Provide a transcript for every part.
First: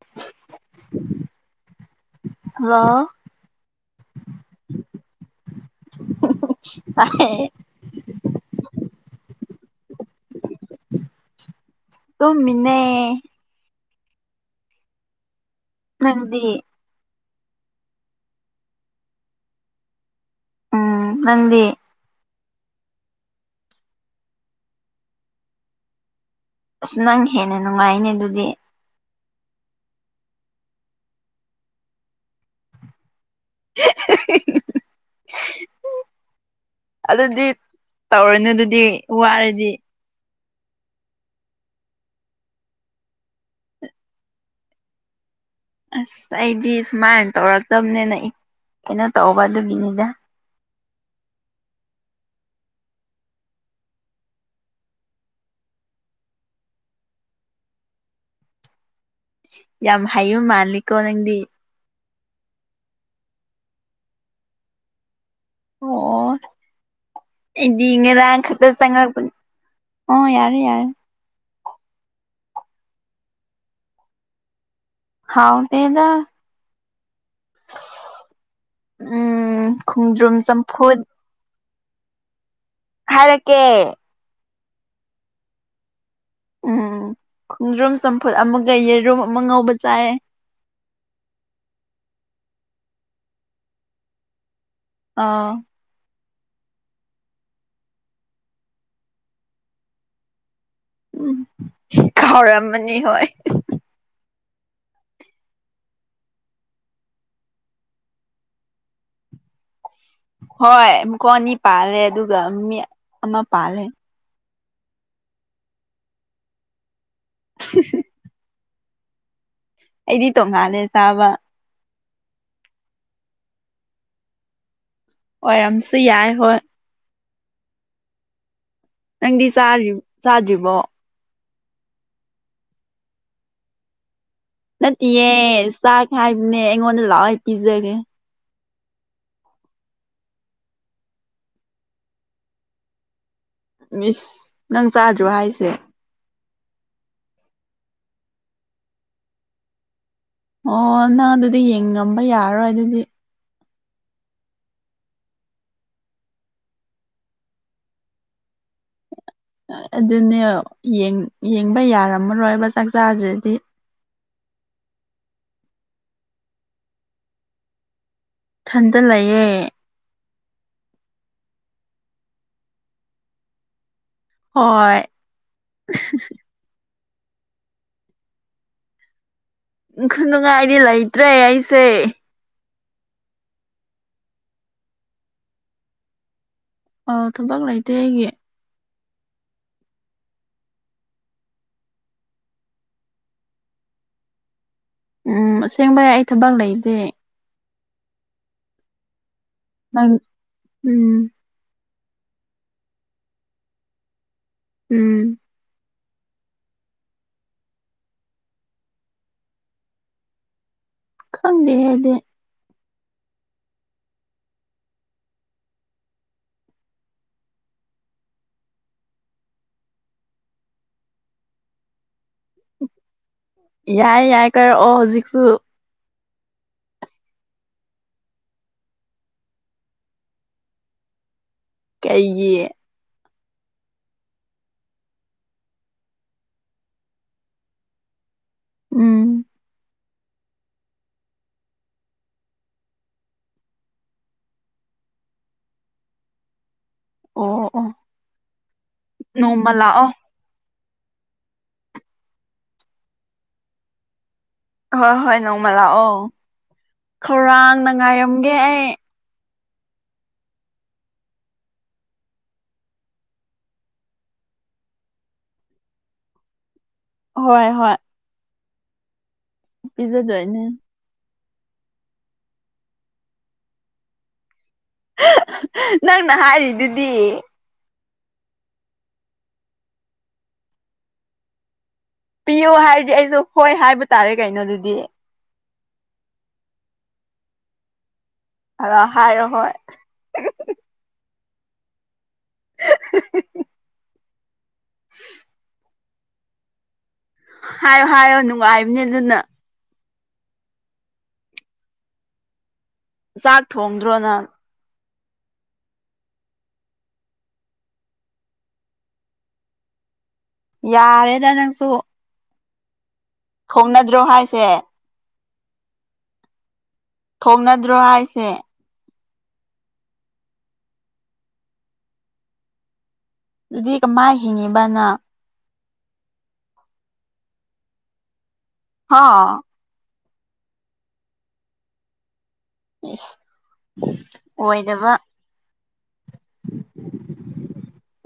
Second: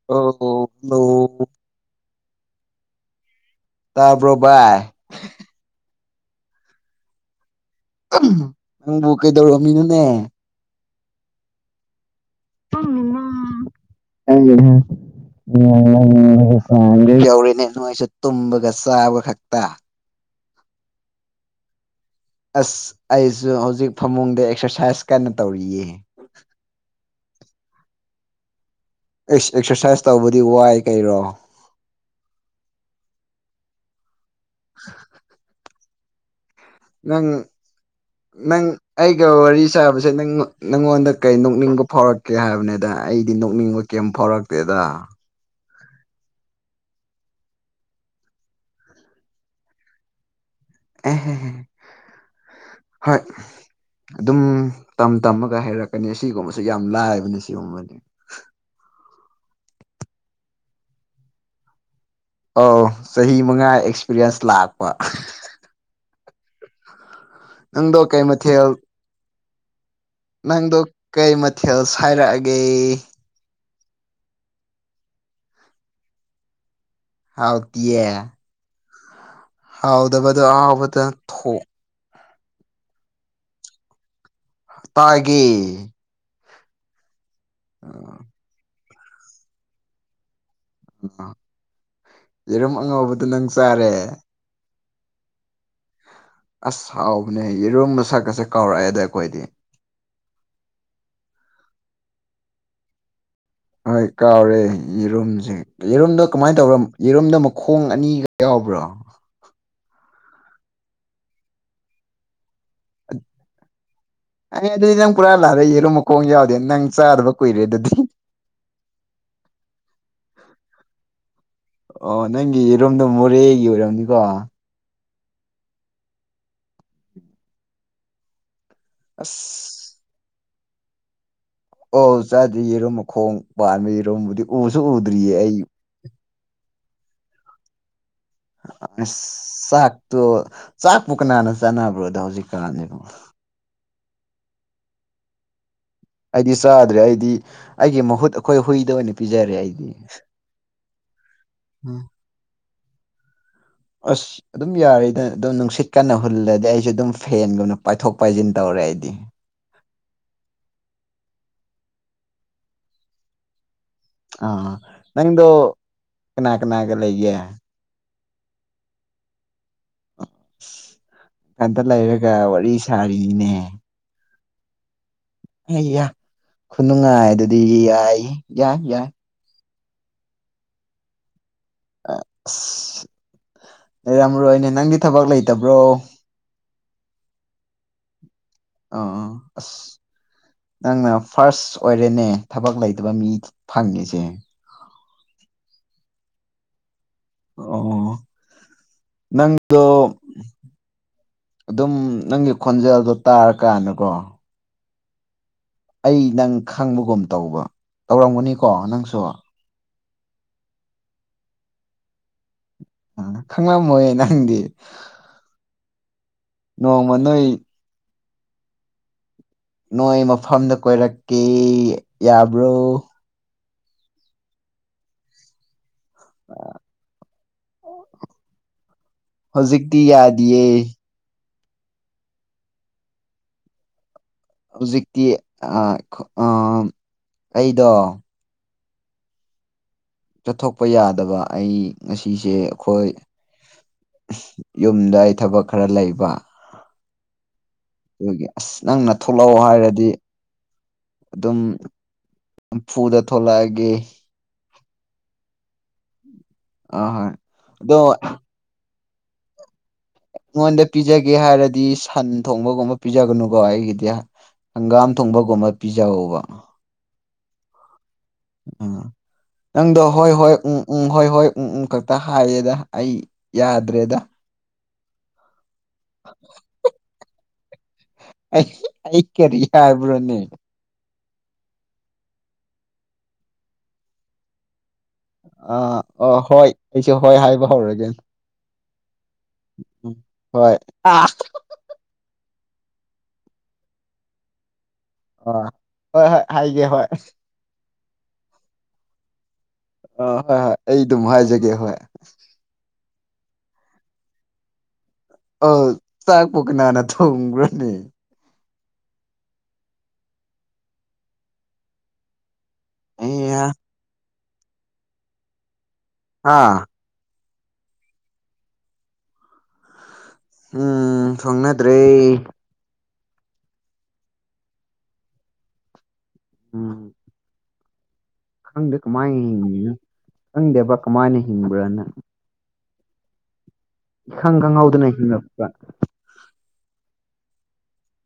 [unintelligible] hello ꯇꯥꯕ꯭ꯔꯣ ꯚꯥꯏ [unintelligible] ꯇꯥꯏꯌꯦ ꯅꯪꯕꯨ ꯀꯩꯗꯧꯔꯝꯃꯤꯅꯣꯅꯦ ꯇꯨꯝꯃꯤꯅꯦ [unintelligible] [unintelligible] ꯅꯪꯗꯤ ꯌꯧꯔꯤꯅꯦ ꯅꯣꯏꯁꯨ ꯇꯨꯝꯕꯒ ꯆꯥꯕ ꯈꯛꯇ ꯎꯝ ꯅꯪꯗꯤ ꯑꯁ ꯑꯩꯁꯨ ꯍꯧꯖꯤꯛ ꯐꯃꯨꯡꯗ ꯑꯦꯛꯁꯔꯁꯥꯏꯁ ꯀꯟꯅ ꯇꯧꯔꯤꯌꯦ ꯑꯁ ꯅꯪ ꯍꯦꯟꯅ ꯅꯨꯡꯉꯥꯏꯅꯦ ꯑꯗꯨꯗꯤ ꯑꯩꯁ ꯑꯦꯛꯁꯔꯁꯥꯏꯁ ꯇꯧꯕꯗꯤ ꯋꯥꯏ ꯀꯩꯅꯣ [unintelligible] [inaudible] ꯅꯪ ꯑꯗꯨꯗꯤ ꯇꯧꯔꯅꯨ ꯅꯪ ꯑꯗꯨꯗꯤ ꯑꯩꯒ ꯋꯥꯔꯤ ꯋꯥꯔꯗꯤ ꯁꯥꯕꯁꯦ ꯁꯦ ꯅꯪꯃꯛ ꯅꯦꯉꯣꯟꯗ ꯀꯩ ꯅꯣꯛꯅꯤꯡꯕ ꯐꯥꯎꯔꯛꯀꯦ ꯍꯥꯏꯕꯅꯦꯗ ꯑꯩꯗꯤ ꯅꯣꯛꯅꯤꯡꯕ ꯀꯩꯝ ꯐꯥꯎꯔꯛꯇꯦꯗ ꯑꯁ ꯑꯩꯗꯤ ꯁꯨꯃꯥꯏꯅ ꯇꯧꯔꯛꯇꯕꯅꯤꯅ ꯀꯩꯅꯣ ꯇꯧꯕ ꯑꯗꯨꯒꯤꯅꯤꯗ ꯎ ꯍ [unintelligible] ꯍ [unintelligible] ꯑꯗꯨꯝ ꯇꯝ ꯇꯝꯃꯒ ꯍꯩꯔꯛꯀꯅꯤ ꯑꯁꯤꯒꯨꯝꯕꯁꯦ ꯌꯥꯝ ꯂꯥꯏꯕꯅꯦ ꯁꯤꯒꯨꯝꯕꯗꯤ ꯌꯥꯝ ꯍꯥꯏꯌꯨꯝ ꯃꯥꯜꯂꯤꯀꯣ ꯅꯪꯗꯤ ꯑꯧ ꯆꯍꯤ ꯃꯉꯥ ꯑꯦꯛꯁꯄꯤꯔꯤꯌꯦꯟꯁ ꯂꯥꯛꯄ ꯑꯣ ꯅꯪꯗꯣ ꯑꯩꯗꯤ ꯀꯩ ꯉꯔꯥꯡ ꯃꯊꯦꯜ ꯈꯛꯇ ꯆꯉꯛꯄ ꯅꯪꯗꯣ ꯀꯩ ꯃꯊꯦꯜ ꯁꯥꯏꯔꯛꯑꯒꯦ ꯍꯥꯎꯇꯦꯗ ꯍꯥꯎꯇꯤꯌꯦ ꯎꯝ ꯈꯣꯡꯗ꯭ꯔꯨꯝ ꯍꯥꯎꯗꯕꯗꯣ ꯆꯝꯐꯨꯠ ꯑꯍꯥꯎꯕꯇ ꯊꯣꯛ ꯍꯥꯏꯔꯛ ꯀꯦ ꯇꯥꯏꯒꯦ ꯎꯝ ꯈꯣꯡꯗ꯭ꯔꯨꯝ ꯆꯝꯐꯨꯠ ꯑꯃꯒ ꯌꯦꯔꯨꯝ ꯑꯃ ꯉꯧꯕ ꯆꯥꯏꯌꯦ ꯌꯦꯔꯨꯝ ꯑꯉꯧꯕꯗꯣ ꯅꯪ ꯆꯥꯔꯦ ꯑꯥꯎ ꯑꯁ ꯍꯥꯎꯕꯅꯦ ꯌꯦꯔꯨꯝ ꯃꯁꯛꯀꯁꯦ ꯀꯥꯎꯔꯛꯑꯦꯗ ꯑꯩꯈꯣꯏꯗꯤ ꯎꯝ ꯀꯥꯎꯔꯝꯃꯅꯤ ꯍꯣꯏ ꯍꯣꯏ ꯀꯥꯎꯔꯦ ꯌꯦꯔꯨꯝꯖꯦ ꯌꯦꯔꯣꯝꯗꯣ ꯀꯃꯥꯏꯅ ꯇꯧꯔꯝ ꯌꯦꯔꯣꯝꯗ ꯃꯈꯣꯡ ꯑꯅꯤꯒ ꯌꯥꯎꯕ꯭ꯔꯣ ꯍꯣꯏ ꯃꯈꯣꯡ ꯑꯅꯤ ꯄꯥꯜꯂꯦ ꯑꯗꯨꯒ ꯃꯤ ꯑꯃ ꯄꯥꯜꯂꯦ ꯑꯩ ꯑꯗꯨꯗꯤ ꯅꯪ ꯄꯨꯔꯥ ꯂꯥꯜꯂꯦ ꯌꯦꯔꯨꯝ ꯃꯈꯣꯡ ꯌꯥꯎꯗꯦ ꯅꯪ ꯆꯥꯗꯕ ꯀꯨꯏꯔꯦ ꯑꯗꯨꯗꯤ ꯑꯩꯗꯤ ꯇꯣꯡꯉꯥꯜꯂꯦ ꯆꯥꯕ ꯑꯣ ꯅꯪꯒꯤ ꯌꯦꯔꯨꯝꯗꯣ ꯃꯣꯔꯦꯒꯤ ꯑꯣꯏꯔꯝꯅꯤꯀꯣ ꯑꯣꯏꯔꯝꯁꯨ ꯌꯥꯏ ꯍꯣꯏ ꯅꯪꯗꯤ ꯆꯥꯗ꯭ꯔꯤ ꯑꯁ ꯆꯥꯗ꯭ꯔꯤꯕꯣ ꯑꯣꯎ ꯆꯥꯗꯦ ꯌꯦꯔꯨꯝ ꯃꯈꯣꯡ ꯄꯥꯟꯕ ꯌꯦꯔꯨꯝꯕꯨꯗꯤ ꯎꯁꯨ ꯅꯠꯇꯤꯌꯦ ꯎꯗ꯭ꯔꯤꯌꯦ ꯑꯩ ꯆꯥꯛ ꯍꯥꯏꯕꯅꯦ ꯑꯩꯉꯣꯟꯗ ꯂꯥꯛꯑꯣ ꯑꯩ ꯄꯤꯖꯒꯦ ꯑꯁ ꯆꯥꯛꯇꯣ ꯆꯥꯛꯄꯨ ꯀꯅꯥꯅ ꯆꯥꯟꯅꯕ꯭ꯔꯣꯗꯥ ꯍꯧꯖꯤꯛꯀꯥꯟꯖꯤꯕꯣ ꯃꯤꯁ ꯅꯪ ꯆꯥꯗ꯭ꯔꯣ ꯍꯥꯏꯁꯦ ꯑꯩꯗꯤ ꯆꯥꯗ꯭ꯔꯦ ꯑꯩꯗꯤ ꯑꯩꯒꯤ ꯃꯍꯨꯠ ꯑꯩꯈꯣꯏ ꯍꯨꯏꯗ ꯑꯣꯏꯅ ꯄꯤꯖꯔꯦ ꯑꯩꯗꯤ ꯑꯣ ꯅꯪ ꯑꯗꯨꯗꯤ ꯎꯝ ꯌꯦꯡꯉꯝꯕ ꯌꯥꯔꯔꯣꯏ ꯑꯗꯨꯗꯤ ꯑꯁ ꯑꯗꯨꯝ ꯌꯥꯔꯤꯗ ꯑꯗꯨꯝ ꯅꯨꯡꯁꯤꯠ ꯀꯟꯅ ꯍꯨꯜꯂꯗꯤ ꯑꯩꯁꯨ ꯑꯗꯨꯝ ꯐꯦꯟꯒꯨꯝꯅ ꯄꯥꯏꯊꯣꯛ ꯄꯥꯏꯁꯤꯟ ꯇꯧꯔꯦ ꯑꯩꯗꯤ ꯑꯗꯨꯅꯦ ꯌꯦꯡ ꯌꯦꯡꯕ ꯌꯥꯔꯝꯃꯔꯣꯏꯕ ꯆꯥꯛ ꯆꯥꯗ꯭ꯔꯗꯤ ꯑ ꯅꯪꯗꯣ ꯀꯅꯥ ꯀꯅꯥꯒ ꯂꯩꯒꯦ ꯊꯟꯗ ꯂꯩꯌꯦ ꯊꯟꯗ ꯂꯩꯔꯒ ꯋꯥꯔꯤ ꯁꯥꯔꯤꯅꯤꯅꯦ ꯍꯣꯏ ꯑꯩ ꯌꯥ ꯈꯨꯅꯨꯡꯉꯥꯏ ꯗꯨꯗꯤ ꯌꯥꯏ ꯌꯥꯏ ꯌꯥꯏ ꯈꯨ ꯅꯨꯡꯉꯥꯏꯗꯤ ꯂꯩꯇ꯭ꯔꯦ ꯑꯩꯁꯦ ꯑꯁ ꯂꯩꯔꯝꯔꯣꯏꯅꯦ ꯅꯪꯗꯤ ꯊꯕꯛ ꯂꯩꯇꯕ꯭ꯔꯣ ꯑ ꯊꯕꯛ ꯂꯩꯇꯦ ꯑꯩꯒꯤ ꯑꯥ ꯑꯁ ꯅꯪꯅ ꯐꯥꯔꯁ ꯑꯣꯏꯔꯦꯅꯦ ꯊꯕꯛ ꯂꯩꯇꯕ ꯃꯤ ꯐꯪꯉꯁꯦ ꯎꯝ ꯑꯁꯦꯡꯕꯏ ꯑꯩ ꯊꯕꯛ ꯂꯩꯗꯦ ꯑꯣ ꯅꯪꯗꫭ ꯅꯪ ꯎꯝ ꯑꯗꯨꯝ ꯅꯪꯒꯤ ꯈꯣꯟꯖꯦꯜꯗꯣ ꯇꯥꯔꯀꯥꯟꯅꯀꯣ ꯎꯝ ꯑꯩ ꯅꯪ ꯈꯪꯕꯒꯨꯝ ꯇꯧꯕ ꯇꯧꯔꯝꯒꯅꯤꯀꯣ ꯅꯪꯁꯨ ꯈꯪꯗꯦꯍꯦ ꯑꯩꯗꯤ ꯑꯥ ꯈꯪꯂꯝꯃꯣꯏ ꯅꯪꯗꯤ ꯅꯣꯡꯃ ꯅꯣꯏ ꯅꯣꯏ ꯃꯐꯝꯗ ꯀꯣꯏꯔꯛꯀꯦ ꯌꯥꯕ꯭ꯔꯣ ꯌꯥꯏ ꯌꯥꯏ ꯀꯥꯏꯔꯛꯑꯣ ꯍꯧꯖꯤꯛꯁꯨ ꯍꯧꯖꯤꯛꯇꯤ ꯌꯥꯗꯦꯌꯦ ꯀꯩꯒꯤ ꯍꯧꯖꯤꯛꯇꯤ ꯑꯥ ꯑꯥ ꯑꯩꯗꯣ ꯎꯝ ꯆꯠꯊꯣꯛꯄ ꯌꯥꯗꯕ ꯑꯩ ꯉꯁꯤꯁꯦ ꯑꯈꯣꯏ ꯌꯨꯝꯗ ꯑꯩ ꯊꯕꯛ ꯈꯔ ꯂꯩꯕ ꯑꯣ ꯑꯣ ꯑꯗꯨꯒꯤ ꯑꯁ ꯅꯪꯅ ꯊꯣꯛꯂꯛꯑꯣ ꯅꯣꯡꯃ ꯍꯥꯏꯔꯗꯤ ꯂꯥꯛꯑꯣ ꯑꯗꯨꯝ ꯍꯝꯐꯨꯗ ꯊꯂꯛꯑꯒꯦ ꯍꯣꯏ ꯍꯣꯏ ꯅꯣꯡꯃ ꯂꯥꯛꯑꯣ ꯑꯥ ꯍꯣꯏ ꯈꯧꯔꯥꯡꯅ ꯑꯗꯣ ꯉꯥꯏꯔꯝꯒꯦ ꯑꯩ ꯑꯩꯉꯣꯟꯗ ꯄꯤꯖꯒꯦ ꯍꯥꯏꯔꯗꯤ ꯁꯟ ꯊꯣꯡꯕꯒꯨꯝꯕ ꯄꯤꯖꯒꯅꯨꯀꯣ ꯑꯩꯒꯤꯗꯤ ꯍꯪꯒꯥꯝ ꯊꯣꯡꯕꯒꯨꯝꯕ ꯄꯤꯖꯧꯕ ꯍꯣꯏ ꯍꯣꯏ ꯎꯝ ꯅꯪꯗ ꯍꯣꯏ ꯍꯣꯏ ꯄꯤꯖꯗꯣꯏꯅꯦ ꯎꯝ ꯎꯝ ꯍꯣꯏ ꯍꯣꯏ ꯎꯝ ꯎꯝ ꯈꯛꯇ ꯍꯥꯏꯌꯦꯗ ꯑꯩ ꯌꯥꯗ꯭ꯔꯦꯗ ꯅꯪꯅ ꯍꯥꯏꯔꯤꯗꯨꯗꯤ ꯑꯩ ꯑꯩ ꯀꯦꯔꯤ ꯍꯥꯏꯕ꯭ꯔꯣꯅꯦ ꯄꯤꯌꯣ ꯍꯥꯏꯔꯗꯤ ꯑꯩꯁꯨ ꯍꯣꯏ ꯍꯥꯏꯕ ꯇꯥꯔꯦ ꯀꯩꯅꯣ ꯑꯗꯨꯗꯤ ꯑꯥ ꯑꫭ ꯍꯣꯏ ꯑꯩꯁꯨꯦ ꯍꯣꯏ ꯍꯥꯏꯕ ꯍꯧꯔꯒꯦ ꯑꯗꯣ ꯍꯥꯏꯔꯣ ꯍꯣꯏ ꯎꯝ ꯍꯣꯏ ꯑꯥ [inaudible] ꯑ ꯍꯣꯏ ꯍꯣꯏ ꯍꯥꯏꯒꯦ ꯍꯣꯏ ꯍꯥꯏꯌꯣ ꯍꯥꯏꯌꯣ ꯅꯨꯡꯉꯥꯏꯕꯅꯦ ꯑꯗꯨꯅ ꯑꯥ ꯍꯣꯏ ꯍꯣꯏ ꯑꯩ ꯑꯗꯨꯝ ꯍꯥꯏꯖꯒꯦ ꯍꯣꯏ ꯆꯥꯛ ꯊꯣꯡꯗ꯭ꯔꯣ ꯅꯪ ꯑꯥ ꯆꯥꯛꯄꯣꯛꯄꯨ ꯀꯅꯥꯟꯅ ꯊꯣꯡꯈ꯭ꯔꯅꯦ ꯌꯥꯔꯦꯗ ꯅꯪꯁꯨ ꯑꯩ ꯊꯣꯡꯅꯗ꯭ꯔꯣ ꯍꯥꯏꯁꯦ ꯍꯥ ꯊꯣꯛꯅꯗ꯭ꯔꯣ ꯍꯥꯏꯁꯦ ꯎꯝ ꯊꯣꯡꯅꯗ꯭ꯔꯦ ꯑꯗꯨꯗꯤ ꯀꯃꯥꯏ ꯍꯤꯡꯉꯤꯕ ꯅꯪ ꯎꯝ ꯈꯪꯗꯦ ꯍꯥ ꯀꯃꯥꯏ ꯍꯤꯡꯉꯤꯅ ꯈꯪꯗꯕ ꯀꯃꯥꯏꯅ ꯍꯤꯡꯕ꯭ꯔꯥꯅ ꯏꯁ ꯏꯈꯪ ꯈꯪꯍꯧꯗꯅ ꯑꯣꯏꯗꯕ ꯍꯤꯡꯉꯛꯄ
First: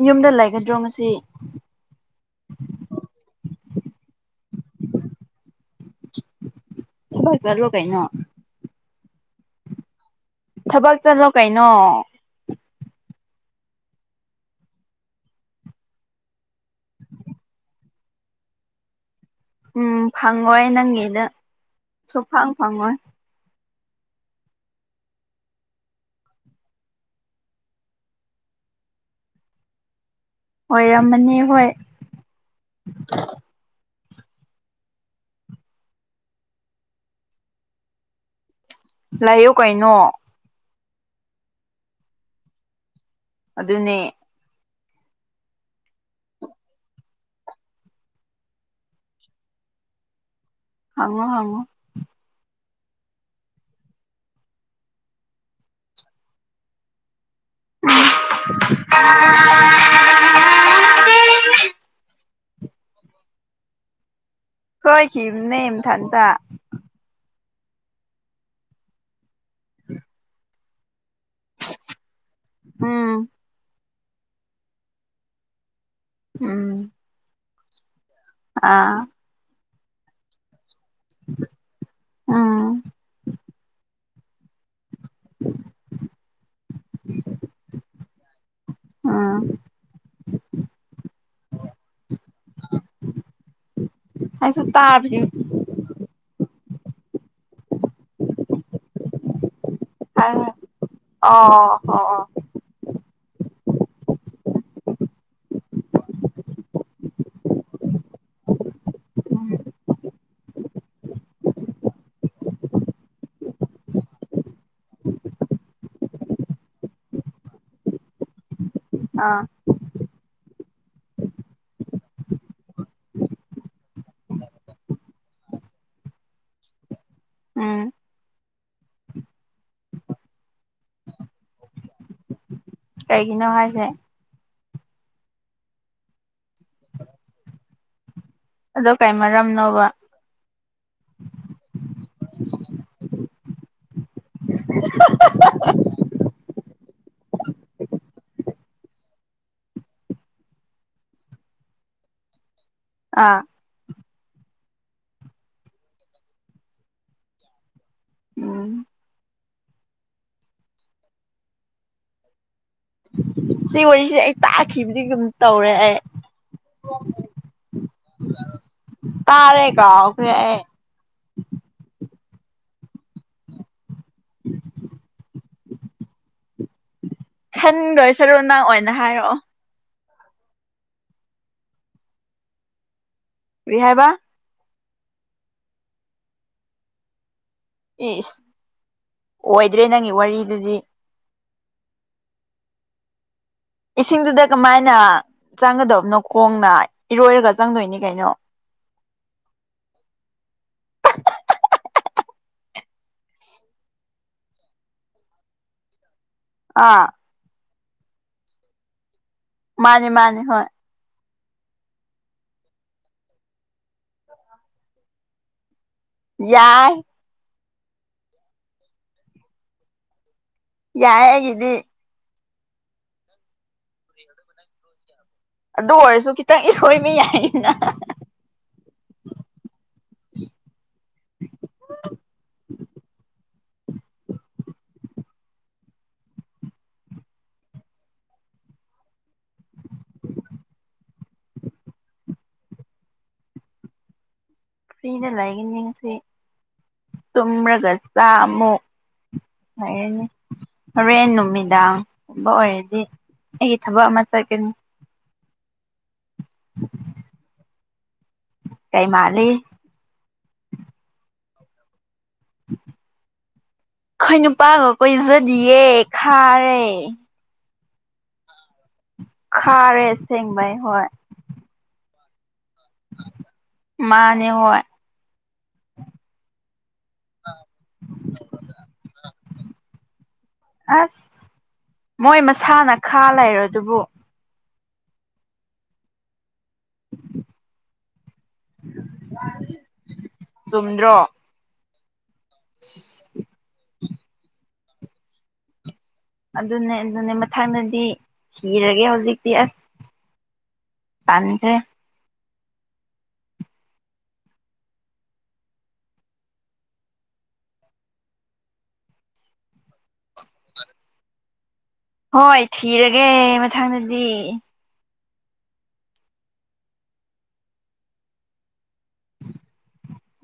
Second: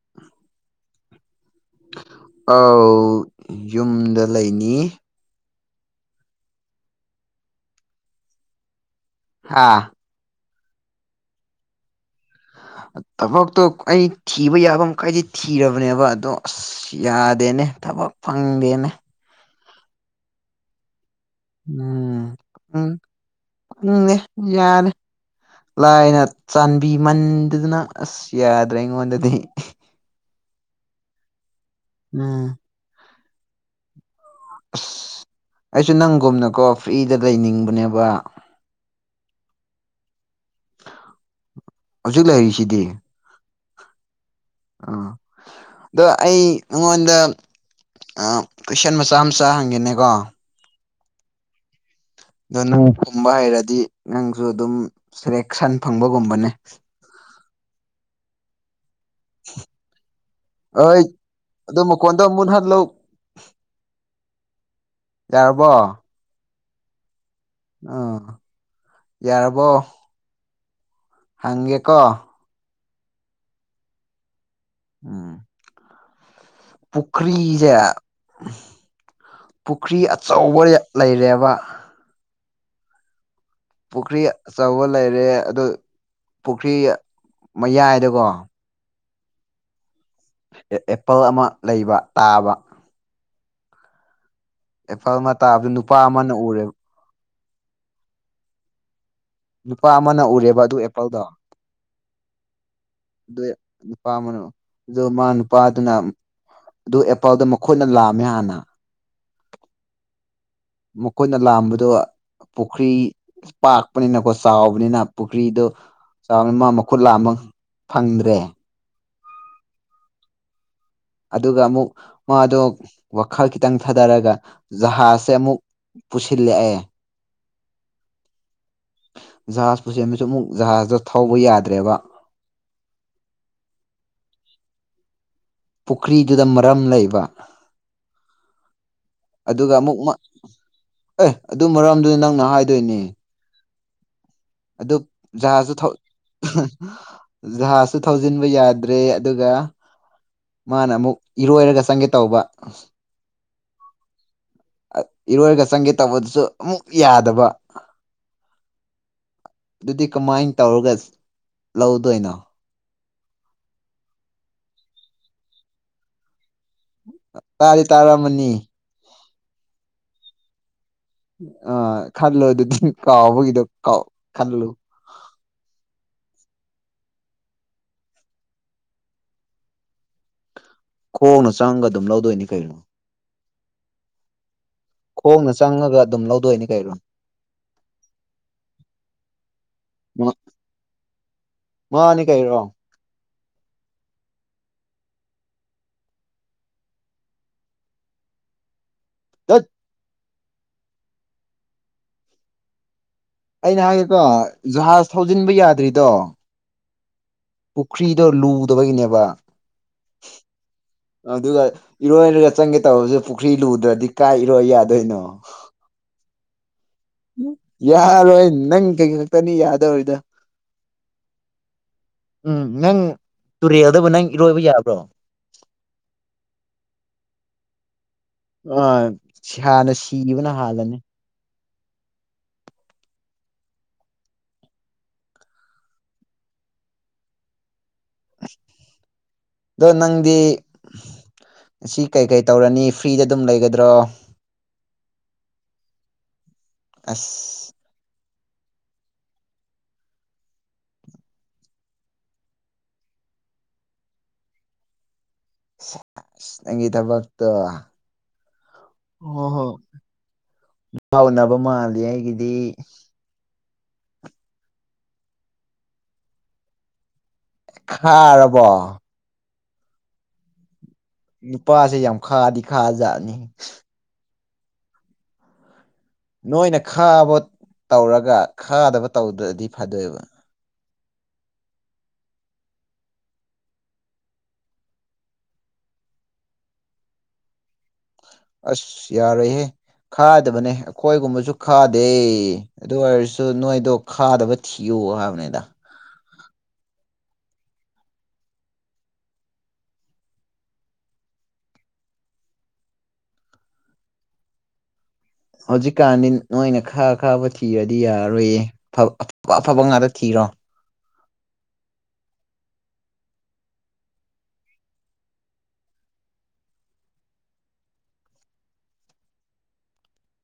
ꯌꯨꯝꯗ ꯂꯩꯒꯗ꯭ꯔꯣ ꯉꯁꯤ ꯑꯧ ꯌꯨꯝꯗ ꯂꯩꯅꯤ ꯊꯕꯛ ꯆꯠꯂꯣ‌‌ ꯀꯩꯅ‌ꯣ ꯍꯥ ꯊꯕꯛ ꯆꯠꯂꯣ ꯀꯩꯅꯣ ꯊꯕꯛꯇꯣ ꯑꯩ ꯊꯤꯕ ꯌꯥꯕ ꯃꯈꯩꯗꯤ ꯊꯤꯔꯕꯅꯦꯕ ꯑꯗꯣ ꯑꯁ ꯌꯥꯗꯦꯅꯦ ꯊꯕꯛ ꯐꯪꯗꯦꯅꯦ ꯎꯝ ꯐꯪꯉꯣꯏ ꯅꯪꯒꯤꯗ ꯁꯨꯡ ꯎꯝ ꯐꯪ ꯎꯝ ꯐꯪꯉꯣꯏ ꯈꯪꯗꯦ ꯌꯥꯗꯦ ꯂꯥꯏꯅ ꯆꯥꯟꯕꯤꯃꯟꯗꯗꯅ ꯑꯁ ꯌꯥꯗ꯭ꯔꯦ ꯑꯩꯉꯣꯟꯗꯗꯤ ꯑꯣꯏꯔꯝꯃꯅꯤ ꯍꯣꯏ ꯎꯝ [inaudible] ꯑꯁ ꯑꯩꯁꯨ ꯅꯪꯒꯨꯝꯅꯀꯣ ꯐ꯭ꯔꯤꯗ ꯂꯩꯅꯤꯡꯕꯅꯦꯕ ꯂꯩꯥꯌꯨ ꯀꯩꯅꯣ ꯍꯧꯖꯤꯛ ꯂꯩꯔꯤꯁꯤꯗꯤ ꯑꯗꯨꯅꯦ ꯎ ꯑꯗꯣ ꯑꯩ ꯅꯪꯉꯣꯟꯗ ꯑ ꯀꯨꯏꯁꯟ ꯃꯆꯥ ꯃꯆꯥ ꯍꯪꯒꯦꯅꯦꯀꯣ ꯍꯪꯉꯣ ꯍꯪꯉꯣ ꯑꯗꯣ ꯅꯪ ꯈꯨꯝꯕ ꯍꯩꯔꯗꯤ ꯅꯪꯁꯨ ꯑꯗꯨꯝ ꯁꯦꯂꯦꯛꯁꯟ ꯐꯪꯕꯒꯨꯝꯕꯅꯦ [unintelligible] ꯑ‌ꯣꯏ ꯑꯗꯨ ꯃꯈ‌ꯣꯟꯗꯨ ꯃꯨꯊꯠꯂꯨ [unintelligible] ꯁꯣꯏꯈꯤꯕꯅ‌ꯦ ꯌꯥꯔꯕꯣ ꯃꯊꯟꯇ ꯑꯣ ꯌꯥꯔꯕꯣ ꯍꯪꯒ‌ꯦꯀꯣ ꯎꯝ ꯎꯝ ꯎꯝ ꯄꯨꯈ꯭ꯔꯤ ꯁ‌ꯦ ꯑꯥ ꯄꯨꯈ꯭ꯔꯤ ꯑꯆꯧꯕ ꯂꯩꯔꯦꯕ ꯎꯝ ꯄꯨꯈ꯭ꯔꯤ ꯑꯆꯧꯕ ꯂꯩꯔꯦ ꯑꯗꯣ ꯄꯨꯈ꯭ꯔꯤ ꯃꯌꯥꯏꯗꯀꯣ ꯑꯥ ꯑꯦꯄꯜ ꯑꯃ ꯂꯩꯕ ꯇꯥꯕ ꯑꯩꯁꯨ ꯇꯥꯕꯤ ꯑꯦꯄꯜ ꯑꯃ ꯇꯥꯕꯗ ꯅꯨꯄꯥ ꯑꯃꯅ ꯎꯔꯦꯕ ꯅꯨꯄꯥ ꯑꯃꯅ ꯑꯣ ꯎꯔꯦꯕ ꯑꯗꯨ ꯑꯦꯄꯜꯗꯣ ꯑꯣ ꯑꯣ ꯑꯗꯨ ꯅꯨꯄꯥ ꯑꯃꯅ ꯑꯗꯨ ꯃꯥ ꯅꯨꯄꯥꯗꯨꯅ ꯑꯗꯨ ꯑꯦꯄꯥꯜꯗꯣ ꯃꯈꯣꯏꯅ ꯂꯥꯝꯃꯦ ꯍꯥꯟꯅ ꯎꯝ ꯃꯈꯣꯏꯅ ꯂꯥꯝꯕꯗꯣ ꯄꯨꯈ꯭ꯔꯤ ꯄꯥꯛꯄꯅꯤꯅꯀꯣ ꯆꯥꯎꯕꯅꯤꯅ ꯄꯨꯈ꯭ꯔꯤꯗꯣ ꯆꯥꯎ [unintelligible] ꯃ ꯃꯈꯨꯠ ꯂꯥꯝꯕ ꯐꯪꯗ꯭ꯔꯦ ꯑꯥ ꯑꯗꯨꯒ ꯑꯃꯨꯛ ꯃꯥꯗꯣ ꯋꯥꯈꯜ ꯈꯤꯇꯪ ꯊꯥꯗꯔꯒ ꯖꯍꯖꯁꯦ ꯑꯃꯨꯛ ꯄꯨꯁꯤꯜꯂꯛꯑ‌ꯦ ꯎꯝ ꯖꯍꯥꯖ ꯄꯨꯁꯤꯟꯕꯁꯨ ꯑꯃꯨꯛ ꯖꯍꯥꯖꯇ‌ꯣ ꯊꯧꯕ ꯌꯥꯗ꯭ꯔꯦꯕ ꯀꯩꯒꯤꯅꯣ ꯍꯥꯏꯁꯦ ꯄꯨꯈ꯭ꯔꯤꯗꯨꯗ ꯃꯔꯝ ꯂꯩꯕ ꯑꯗꯣ ꯀꯩ ꯑꯗꯨꯒ ꯃꯔꯝꯅꯣꯕ ꯑꯃꯨꯛ ꯃꯥ ꯑꯦ ꯑꯗꯨ ꯃꯔꯝꯗꯨꯗꯤ ꯅꯪꯅ ꯍꯥꯏꯗꯣꯏꯅꯦ ꯑꯗꯨ ꯖꯥꯍꯁꯁꯨ ꯊꯧ ꯖꯍꯥꯁꯨ ꯊꯧꯖꯤꯟꯕ ꯌꯥꯗ꯭ꯔꯦ ꯑꯗꯨꯒ ꯃꯥꯅ ꯑꯃꯨꯛ ꯏꯔꯣꯏꯔꯒ ꯆꯪꯒꯦ ꯇꯧꯕ ꯑꯥ ꯏꯔꯣꯏꯔꯒ ꯆꯪꯒꯦ ꯇꯧꯕꯗꯨꯁꯨ ꯑꯃꯨꯛ ꯌꯥꯗꯕ ꯎꯝ ꯑꯗꯨꯗꯤ ꯀꯃꯥꯏꯅ ꯇꯧꯔꯒ ꯂꯧꯗꯣꯏꯅꯣ ꯁꯤ ꯋꯥꯔꯤꯁꯦ ꯑꯩ ꯇꯥꯛꯈꯤꯕꯗꯤ ꯑꯗꯨꯝ ꯇꯧꯔꯦ ꯑꯩ ꯇꯥꯗꯤ ꯇꯥꯔꯝꯃꯅꯤ ꯇꯥꯔꯦ ꯀꯧꯈꯔꯦ ꯑꯩ ꯑ ꯈꯜꯂꯨ ꯑꯗꯨꯗꯤ ꯀꯥꯎꯕꯒꯤꯗꯣ ꯀꯥꯎ ꯈꯜꯂꯨ ꯈꯟꯗꯣꯏ ꯁꯔꯨꯅꯪ ꯑꯣꯏꯅ ꯍꯥꯏꯔꯛꯑꯣ ꯈꯣꯡꯅ ꯆꯪꯉꯒ ꯑꯗꯨꯝ ꯂꯧꯗꯣꯏꯅꯤ ꯀꯩꯅꯣ ꯀꯔꯤꯍꯥꯏꯕ ꯈꯣꯡꯅ ꯆꯪꯉꯒ ꯑꯗꯨꯝ ꯂꯧꯗꯣꯏꯅꯤ ꯀꯩꯅꯣ ꯏꯁ ꯑꯣꯏꯗ꯭ꯔꯦ ꯅꯪꯒꯤ ꯋꯥꯔꯤꯗꯨꯗꯤ ꯃꯥꯅꯤ ꯀꯩꯔꯣ ꯏꯁꯤꯡꯗꯨꯗ ꯀꯃꯥꯏꯅ ꯆꯪꯒꯗꯕꯅꯣ ꯈꯣꯡꯅ ꯏꯔꯣꯏꯔꯒ ꯆꯪꯗꯣꯏꯅꯤ ꯀꯩꯅꯣ ꯗꯠ [unintelligible] ꯑꯩꯅ ꯍꯥꯏꯒꯦꯀꯣ ꯖꯨꯍꯥꯖ ꯊꯧꯖꯤꯟꯕ ꯌꯥꯗ꯭ꯔꯤꯗꯣ ꯑꯥ ꯄꯨꯈ꯭ꯔꯤꯗꯣ ꯂꯨꯗꯕꯒꯤꯅꯦꯕ ꯃꯥꯅꯦ ꯃꯥꯅꯦ ꯍꯣꯏ ꯑꯗꯨꯒ ꯏꯔꯣꯏꯔꯒ ꯆꯪꯒꯦ ꯇꯧꯕꯔꯁꯨ ꯄꯨꯈ꯭ꯔꯤ ꯂꯨꯗ꯭ꯔꯗꯤ ꯀꯥꯏ ꯏꯔꯣꯏ ꯌꯥꯗꯣꯏꯅꯣ ꯌꯥꯏ ꯌꯥꯔꯣꯏ ꯅꯪ ꯀꯩ ꯈꯛꯇꯅꯤ ꯌꯥꯗꯧꯔꯤꯗ ꯌꯥꯏ ꯑꯩꯒꯤꯗꯤ ꯎꯝ ꯅꯪ ꯇꯨꯔꯦꯜꯗꯕꯨ ꯅꯪ ꯏꯔꯣꯏꯕ ꯌꯥꯕ꯭ꯔꯣ ꯑꯗꯨ ꯑꯣꯏꯔꯁꯨ ꯈꯤꯇꯪ ꯏꯔꯣꯏꯕ ꯌꯥꯏꯅꯤꯅ ꯑ ꯍꯥꯟꯅ ꯁꯤꯈꯤꯕꯅ ꯍꯥꯜꯂꯅꯤ ꯑꯗꯣ ꯅꯪꯗꯤ ꯁꯤ ꯀꯩ ꯀꯩ ꯇꯧꯔꯅꯤ ꯐ꯭ꯔꯤꯗ ꯑꯗꯨꯝ ꯂꯩꯒꯗ꯭ꯔꯣ ꯐ꯭ꯔꯤꯗ ꯂꯩꯒꯅꯤ ꯉꯥꯁꯤ ꯑꯁ ꯇꯨꯝꯔꯒ ꯆꯥꯃꯨꯛ ꯂꯩꯔꯅꯤ ꯍꯣꯔꯦꯟ ꯅꯨꯃꯤꯗꯥꯡꯒꯨꯝꯕ ꯑꯣꯏꯔꯗꯤ ꯑꯩꯒꯤ ꯊꯕꯛ ꯑꯃ ꯆꯠꯀꯅꯤ ꯅꯪꯒꯤ ꯊꯕꯛꯇꯣ ꯀꯩ ꯍꯣ ꯃꯥꯜꯂꯤ ꯍꯣ ꯅꯨꯄꯥ ꯎꯅꯕ ꯃꯥꯜꯂꯤ ꯑꯩꯒꯤꯗꯤ ꯑꯩꯈꯣꯏ ꯅꯨꯄꯥꯒ ꯀꯣꯏꯖꯗꯤꯌꯦ ꯈꯥꯔꯦ ꯈꯥꯔꯕꯣ ꯈꯥꯔꯦ ꯑꯁꯦꯡꯕꯩ ꯍꯣꯏ ꯅꯨꯄꯥꯁꯦ ꯌꯥꯝ ꯈꯥꯗꯤ ꯈꯥꯖꯥꯠꯅꯤꯍꯦ ꯃꯥꯅꯦ ꯍꯣꯏ ꯅꯣꯏꯅ ꯈꯥꯕ ꯇꯧꯔꯒ ꯈꯥꯗꯕ ꯇꯧꯗ꯭ꯔꯗꯤ ꯐꯗꯣꯏꯕ ꯑꯁ ꯃꯣꯏ ꯃꯁꯥꯅ ꯈꯥ ꯂꯩꯔꯗꯨꯕꯨ ꯑꯁ ꯌꯥꯔꯣꯏꯍꯦ ꯈꯥꯗꯕꯅꯦ ꯆꯨꯝꯗ꯭ꯔꯣ ꯑꯩꯈꯣꯏꯒꯨꯝꯕꯁꯨ ꯈꯥꯗꯦ ꯑꯗꯨ ꯑꯣꯏꯔꯁꯨ ꯅꯣꯏꯗꯣ ꯈꯥꯗꯕ ꯊꯤꯌꯨ ꯍꯥꯏꯕꯅꯤꯗ ꯑꯗꯨꯅꯦ ꯑꯗꯨꯅꯦ ꯃꯊꯪꯗꯗꯤ ꯊꯤꯔꯒꯦ ꯍꯧꯖꯤꯛꯇꯤ ꯑꯁ ꯇꯟꯈ꯭ꯔꯦ ꯍꯧꯖꯤꯛꯀꯥꯟꯗꯤ ꯅꯣꯏꯅ ꯈꯥ ꯈꯥꯕ ꯊꯤꯔꯗꯤ ꯌꯥꯔꯔꯣꯏꯌꯦ ꯑꯐꯕ ꯑꯐ ꯑꯐꯕ ꯉꯥꯛꯇ ꯊꯤꯔꯣ ꯍꯣꯏ ꯊꯤꯔꯒꯦ ꯃꯊꯪꯗꯗꯤ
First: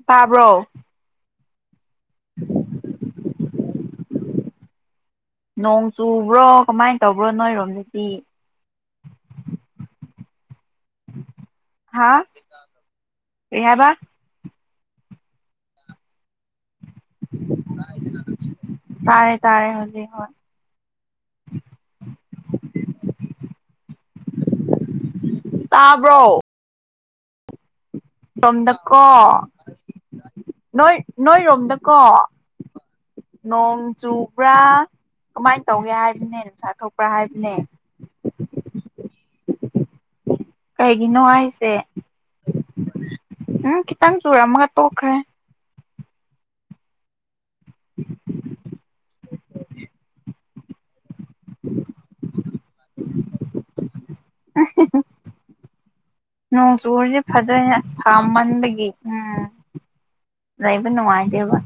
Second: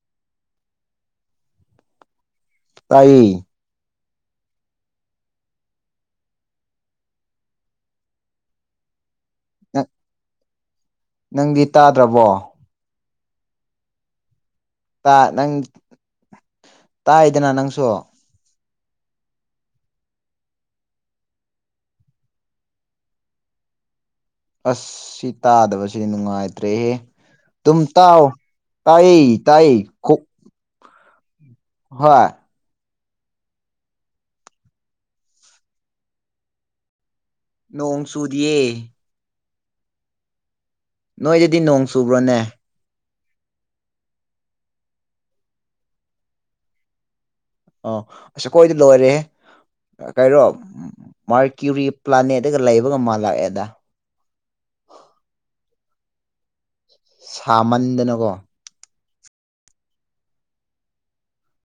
ꯇꯥꯕ꯭ꯔꯣ ꯇꯥꯏꯌꯦ ꯅꯣꯡ ꯆꯨꯕ꯭ꯔꯣ ꯀꯃꯥꯏꯅ ꯇꯧꯕ꯭ꯔꯣ ꯅꯣꯏꯔꯣꯝꯗꯗꯤ ꯅꯪ ꯅꯪꯗꯤ ꯍꯥ ꯇꯥꯗ꯭ꯔꯕꯣ ꯀ꯭ꯔꯤ ꯍꯥꯢꯕ ꯇꯥ ꯅꯪ ꯇꯥꯏꯗꯅ ꯅꯪꯁꯨ ꯇꯥꯔꯦ ꯇꯥꯔꯦ ꯍꯧꯖꯤꯛ ꯍꯣꯢ ꯑꯁ ꯁꯤ ꯇꯥꯗꯕꯁꯦ ꯇꯥꯕ꯭ꯔꯣ ꯅꯨꯡꯉꯥꯏꯇ꯭ꯔꯦꯍꯦ ꯇꯨꯝ ꯇꯥꯎ ꯔꯣꯝꯗꯀꯣ ꯇꯥꯏꯌꯦ ꯇꯥꯏꯌꯦ ꯈꯨꯛ ꯅꯣꯏ ꯅꯣꯏꯔꯣꯝꯗꯀꯣ ꯅꯣꯡ ꯆꯨꯕ꯭ꯔꯥ ꯀꯃꯥꯏꯅ ꯇꯧꯒꯦ ꯍꯥꯏꯕꯅꯦ ꯅꯨꯡꯁꯥ ꯊꯣꯛꯄ꯭ꯔꯥ ꯍꯥꯏꯕꯅꯦ ꯅꯣꯡ ꯆꯨꯗꯤꯌꯦ ꯀꯩꯒꯤꯅꯣ ꯅꯣꯏꯗꯗꯤ ꯍꯥꯏꯁꯦ ꯅꯣꯡ ꯆꯨꯕ꯭ꯔꯣꯅꯦ ꯎꯝ ꯈꯤꯇꯪ ꯆꯨꯔꯝꯃꯒ ꯇꯣꯛꯈ꯭ꯔꯦ ꯑꯣ ꯑꯁ ꯑꯈꯣꯏꯗꯤ ꯂꯣꯏꯔꯦꯍꯦ ꯑ ꯀꯩꯅꯣ ꯃꯥꯔꯀ꯭ꯌꯨꯔꯤ ꯄ꯭ꯂꯥꯅꯦꯠꯇꯒ ꯂꯩꯕꯒ ꯃꯥꯜꯂꯛꯑꯦꯗ ꯑ ꯍꯦ ꯍꯦ ꯅꯣꯡ ꯆꯨꯔꯗꯤ ꯐꯗꯣꯢꯅꯦ ꯑꯁ ꯁꯥꯃꯟꯗꯅꯀꯣ ꯁꯥꯃꯟꯕꯒꯤ ꯎꯝ ꯂꯩꯕ ꯅꯨꯡꯉꯥꯏꯇꯦꯕ